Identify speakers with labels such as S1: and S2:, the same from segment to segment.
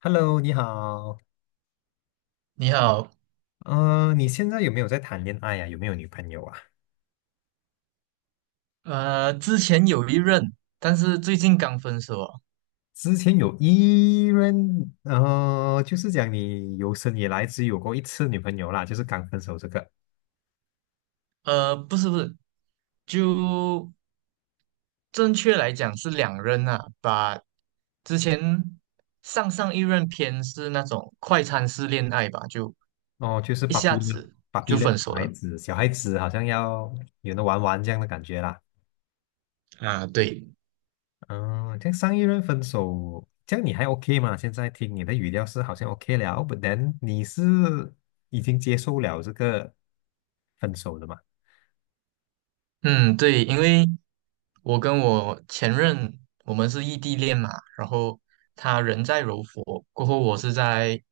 S1: Hello，你好。
S2: 你好，
S1: 你现在有没有在谈恋爱呀、有没有女朋友啊？
S2: 之前有一任，但是最近刚分手哦。
S1: 之前有一任，就是讲你有生以来只有过一次女朋友啦，就是刚分手这个。
S2: 不是不是，就正确来讲是两任啊。把之前上上一任偏是那种快餐式恋爱吧，就
S1: 哦，就是
S2: 一
S1: 芭
S2: 下
S1: 比了，
S2: 子
S1: 芭比
S2: 就
S1: 了，
S2: 分
S1: 小
S2: 手
S1: 孩
S2: 了
S1: 子，小孩子好像要有的玩玩这样的感觉啦。
S2: 啊。对，
S1: 嗯、这样上一任分手，这样你还 OK 吗？现在听你的语调是好像 OK 了，but then 你是已经接受了这个分手的嘛？
S2: 嗯，对，因为我跟我前任我们是异地恋嘛，然后他人在柔佛，过后我是在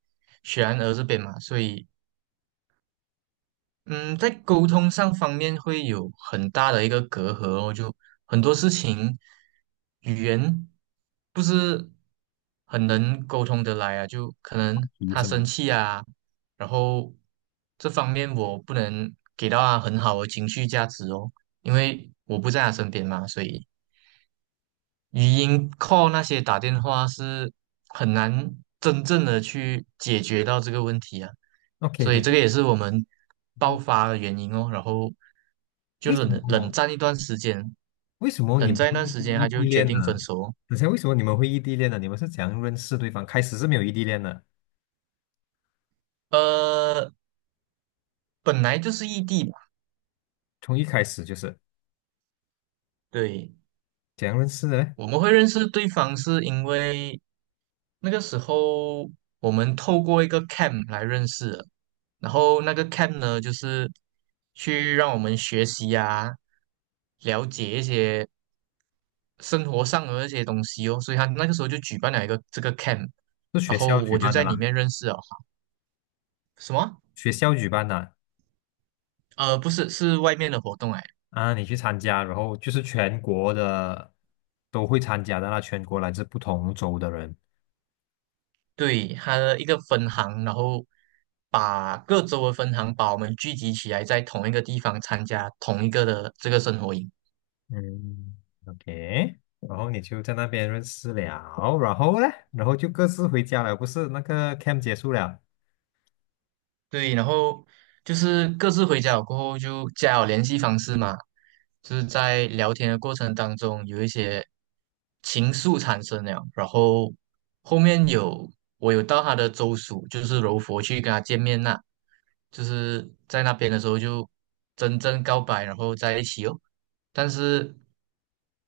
S2: 雪兰莪这边嘛，所以。嗯，在沟通上方面会有很大的一个隔阂哦，就很多事情语言不是很能沟通得来啊，就可能
S1: 提
S2: 他
S1: 是吗
S2: 生气啊，然后这方面我不能给到他很好的情绪价值哦，因为我不在他身边嘛，所以语音 call 那些打电话是很难真正的去解决到这个问题啊，
S1: ？OK
S2: 所以
S1: 的，
S2: 这个也是我们爆
S1: 嗯
S2: 发的原因哦。然后就
S1: 为什
S2: 冷冷
S1: 么？
S2: 战一段时间，
S1: 为什么你
S2: 冷
S1: 们
S2: 战一
S1: 会
S2: 段时间，
S1: 异
S2: 他就
S1: 地
S2: 决
S1: 恋
S2: 定分
S1: 呢？
S2: 手哦。
S1: 等下，为什么你们会异地恋呢？你们是怎样认识对方？开始是没有异地恋的，
S2: 呃，本来就是异地吧，
S1: 从一开始就是
S2: 对，
S1: 怎样认识的嘞？
S2: 我们会认识对方是因为那个时候我们透过一个 camp 来认识的，然后那个 camp 呢，就是去让我们学习啊，了解一些生活上的一些东西哦。所以他那个时候就举办了一个这个 camp,
S1: 是
S2: 然
S1: 学
S2: 后
S1: 校举
S2: 我就
S1: 办的
S2: 在里
S1: 啦，
S2: 面认识了哈。什么？
S1: 学校举办的
S2: 不是，是外面的活动哎。
S1: 啊，你去参加，然后就是全国的都会参加的啦，全国来自不同州的人。
S2: 对，他的一个分行，然后把各州的分行把我们聚集起来，在同一个地方参加同一个的这个生活营。
S1: 嗯，OK,然后你就在那边认识了，然后嘞，然后就各自回家了，不是那个 camp 结束了。
S2: 对，然后就是各自回家了过后就加了联系方式嘛，就是在聊天的过程当中有一些情愫产生了，然后后面有我有到他的州属，就是柔佛去跟他见面啦，就是在那边的时候就真正告白，然后在一起哦，但是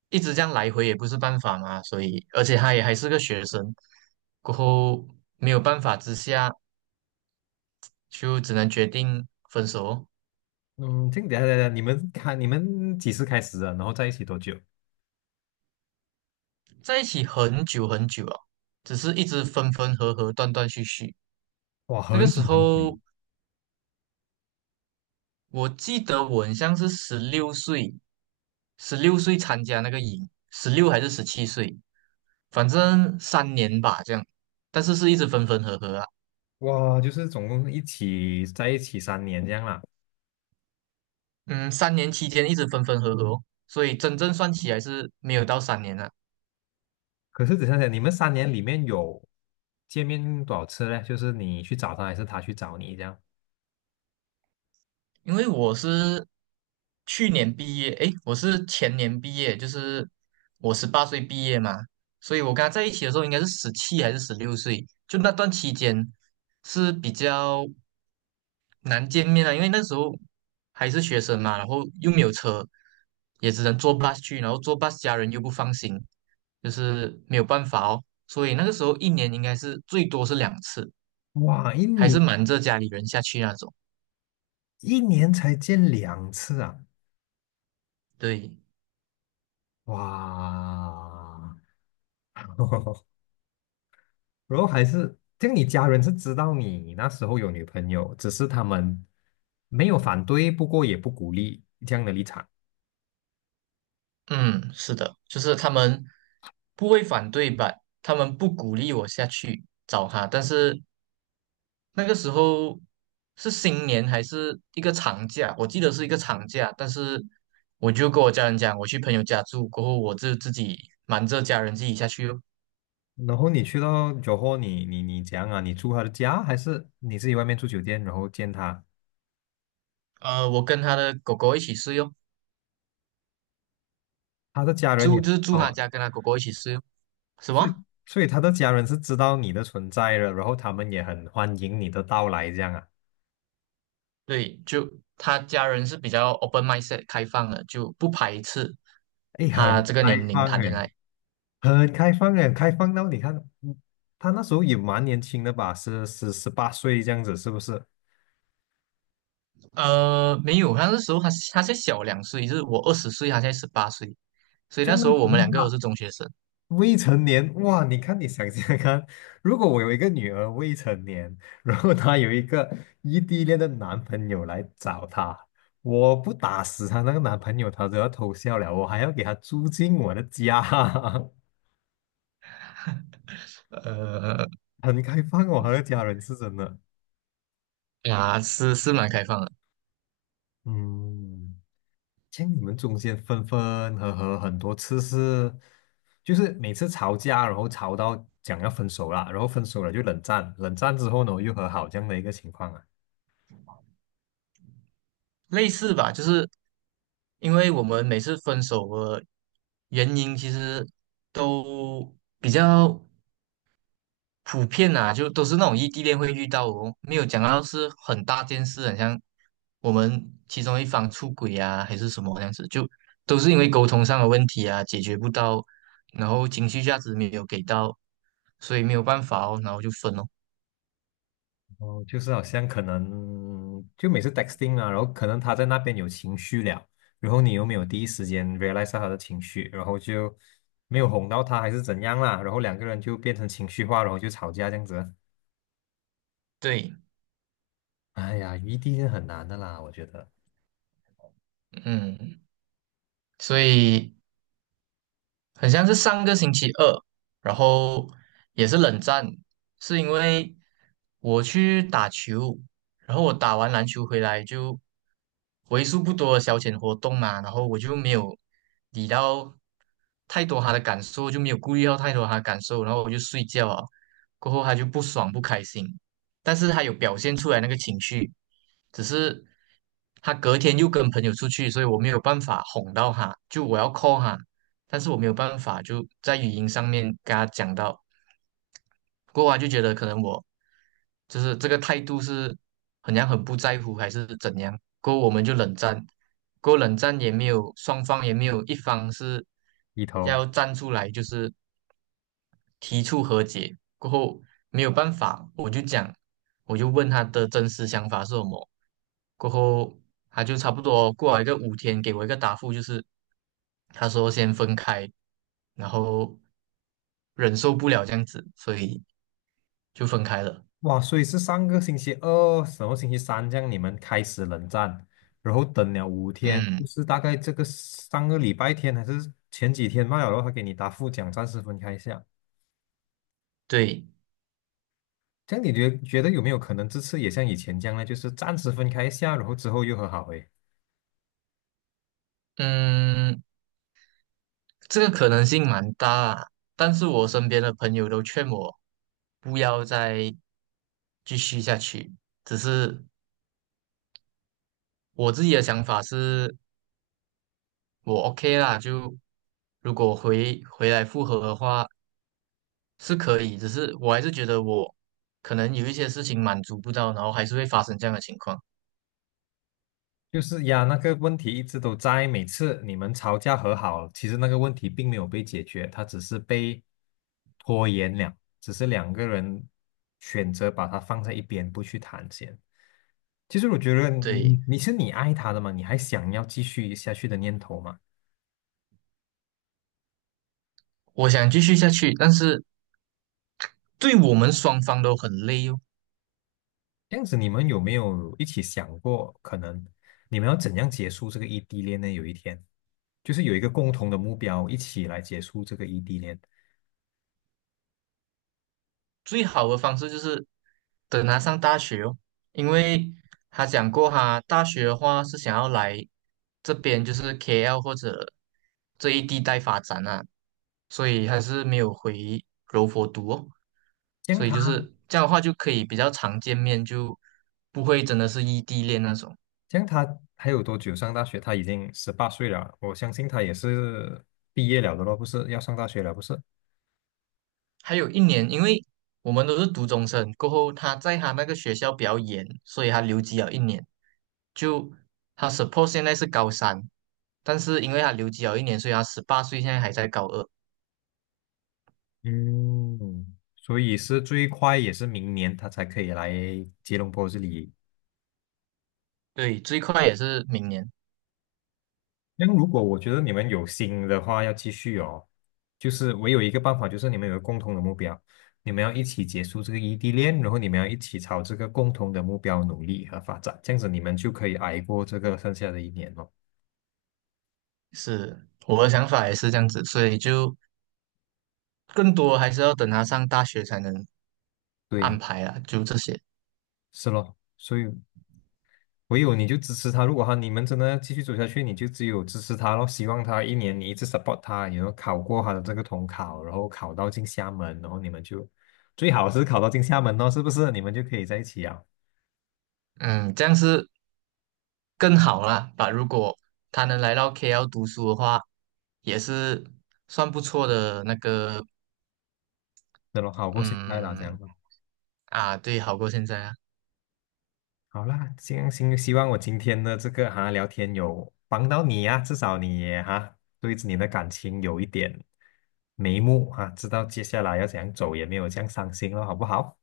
S2: 一直这样来回也不是办法嘛，所以而且他也还是个学生，过后没有办法之下。就只能决定分手哦，
S1: 嗯，这个等一下等一下，你们几时开始的？然后在一起多久？
S2: 在一起很久很久了，只是一直分分合合，断断续续。
S1: 哇，
S2: 那个
S1: 很
S2: 时
S1: 久很久，
S2: 候，我记得我很像是十六岁，十六岁参加那个营，16还是17岁，反正三年吧这样，但是是一直分分合合啊。
S1: 哇，就是总共在一起三年这样啦。
S2: 嗯，3年期间一直分分合合哦，所以真正算起来是没有到三年啊。
S1: 可是只想想你们三年里面有见面多少次嘞？就是你去找他，还是他去找你这样？
S2: 因为我是去年毕业，诶，我是前年毕业，就是我十八岁毕业嘛，所以我跟他在一起的时候应该是17还是16岁，就那段期间是比较难见面的，因为那时候还是学生嘛，然后又没有车，也只能坐 bus 去，然后坐 bus 家人又不放心，就是没有办法哦，所以那个时候一年应该是最多是两次，
S1: 哇，一
S2: 还是
S1: 年
S2: 瞒着家里人下去那种，
S1: 一年才见2次啊！
S2: 对。
S1: 哇，然后还是，这样你家人是知道你那时候有女朋友，只是他们没有反对，不过也不鼓励这样的立场。
S2: 嗯，是的，就是他们不会反对吧？他们不鼓励我下去找他，但是那个时候是新年还是一个长假，我记得是一个长假，但是我就跟我家人讲，我去朋友家住，过后我就自己瞒着家人自己下去哦。
S1: 然后你去到酒后，你怎样啊？你住他的家，还是你自己外面住酒店，然后见他？
S2: 我跟他的狗狗一起睡哦，
S1: 他的家人也
S2: 住
S1: 知
S2: 就是住
S1: 道
S2: 他
S1: 啊，
S2: 家，跟他狗狗一起睡哦。什
S1: 所以
S2: 么？
S1: 所以他的家人是知道你的存在的，然后他们也很欢迎你的到来，这样啊？
S2: 对，就他家人是比较 open mindset 开放的，就不排斥
S1: 哎，很
S2: 他这个年
S1: 开
S2: 龄
S1: 放
S2: 谈
S1: 哎，
S2: 恋爱。
S1: 很开放哎，开放到你看，嗯他那时候也蛮年轻的吧，是十八岁这样子，是不是？
S2: 没有，他那时候他才小2岁，就是我20岁，他才十八岁，所以
S1: 这
S2: 那
S1: 样
S2: 时
S1: 的
S2: 候
S1: 时
S2: 我们
S1: 候
S2: 两个都是
S1: 他。
S2: 中学生。
S1: 未成年，哇！你看，你想想看，如果我有一个女儿未成年，然后她有一个异地恋的男朋友来找她，我不打死她那个男朋友，她都要偷笑了。我还要给她租进我的家，
S2: 呃，
S1: 很开放哦，她的家人是真的。
S2: 啊，是蛮开放的，
S1: 嗯，像你们中间分分合合很多次是，就是每次吵架，然后吵到讲要分手了，然后分手了就冷战，冷战之后呢又和好这样的一个情况啊。
S2: 类似吧，就是因为我们每次分手的原因其实都比较，普遍啊，就都是那种异地恋会遇到哦，没有讲到是很大件事，很像我们其中一方出轨啊，还是什么这样子，就都是因为沟通上的问题啊，解决不到，然后情绪价值没有给到，所以没有办法哦，然后就分哦。
S1: 哦，就是好像可能就每次 texting 啊，然后可能他在那边有情绪了，然后你又没有第一时间 realize 到他的情绪，然后就没有哄到他还是怎样啦，然后两个人就变成情绪化，然后就吵架这样子。
S2: 对，
S1: 哎呀，异地是很难的啦，我觉得
S2: 嗯，所以很像是上个星期二，然后也是冷战，是因为我去打球，然后我打完篮球回来就为数不多的消遣活动嘛，然后我就没有理到太多他的感受，就没有顾虑到太多他的感受，然后我就睡觉啊，过后他就不爽不开心，但是他有表现出来那个情绪，只是他隔天又跟朋友出去，所以我没有办法哄到他，就我要 call 他。但是我没有办法就在语音上面跟他讲到，过后他就觉得可能我就是这个态度是很像很不在乎还是怎样，过后我们就冷战，过后冷战也没有双方也没有一方是
S1: 一头
S2: 要站出来就是提出和解过后没有办法，我就讲，我就问他的真实想法是什么。过后他就差不多过了一个5天，给我一个答复，就是他说先分开，然后忍受不了这样子，所以就分开了。
S1: 哇，所以是上个星期二，什么星期三这样你们开始冷战，然后等了5天，就
S2: 嗯，
S1: 是大概这个上个礼拜天还是前几天罢了，然后他给你答复讲暂时分开一下。
S2: 对，
S1: 这样你觉得有没有可能这次也像以前这样呢？就是暂时分开一下，然后之后又和好？诶，
S2: 嗯，这个可能性蛮大啊，但是我身边的朋友都劝我不要再继续下去，只是我自己的想法是，我 OK 啦，就如果回来复合的话是可以，只是我还是觉得我可能有一些事情满足不到，然后还是会发生这样的情况。
S1: 就是呀，那个问题一直都在，每次你们吵架和好，其实那个问题并没有被解决，它只是被拖延了，只是两个人选择把它放在一边不去谈先。其实我觉得你
S2: 对，
S1: 你是你爱他的嘛，你还想要继续下去的念头嘛？
S2: 我想继续下去，但是对我们双方都很累哦。
S1: 这样子，你们有没有一起想过，可能你们要怎样结束这个异地恋呢？有一天，就是有一个共同的目标，一起来结束这个异地恋。
S2: 最好的方式就是等他上大学哦，因为他讲过哈，大学的话是想要来这边，就是 KL 或者这一地带发展啊，所以还是没有回柔佛读哦，
S1: 这
S2: 所以
S1: 他，
S2: 就是这样的话就可以比较常见面，就不会真的是异地恋那种。
S1: 这他还有多久上大学？他已经十八岁了，我相信他也是毕业了的咯，不是要上大学了，不是？
S2: 还有一年，因为我们都是读中生，过后他在他那个学校比较严，所以他留级了一年。就他 suppose 现在是高三，但是因为他留级了一年，所以他十八岁现在还在高二。
S1: 嗯，所以是最快也是明年他才可以来吉隆坡这里。
S2: 对，最快也是明年。
S1: 那如果我觉得你们有心的话，要继续哦，就是我有一个办法，就是你们有个共同的目标，你们要一起结束这个异地恋，然后你们要一起朝这个共同的目标努力和发展，这样子你们就可以挨过这个剩下的一年哦。
S2: 是我的想法也是这样子，所以就更多还是要等他上大学才能安
S1: 对，
S2: 排啊，就这些。
S1: 是咯，所以唯有你就支持他，如果你们真的要继续走下去，你就只有支持他咯，希望他一年你一直 support 他，然后考过他的这个统考，然后考到进厦门，然后你们就最好是考到进厦门哦，是不是？你们就可以在一起啊。
S2: 嗯，这样是更好啦。把如果他能来到 KL 读书的话，也是算不错的那个，
S1: 那么好过现在啦，这样
S2: 嗯，
S1: 子。
S2: 啊，对，好过现在啊，
S1: 好啦，行行，希望我今天的这个聊天有帮到你呀、至少你也对你的感情有一点眉目啊，知道接下来要怎样走，也没有这样伤心了，好不好？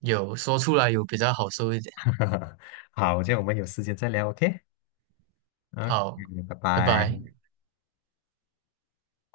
S2: 有说出来有比较好受一点。
S1: 好，这样我们有时间再聊，OK？OK,
S2: 好，
S1: 拜
S2: 拜拜。
S1: 拜。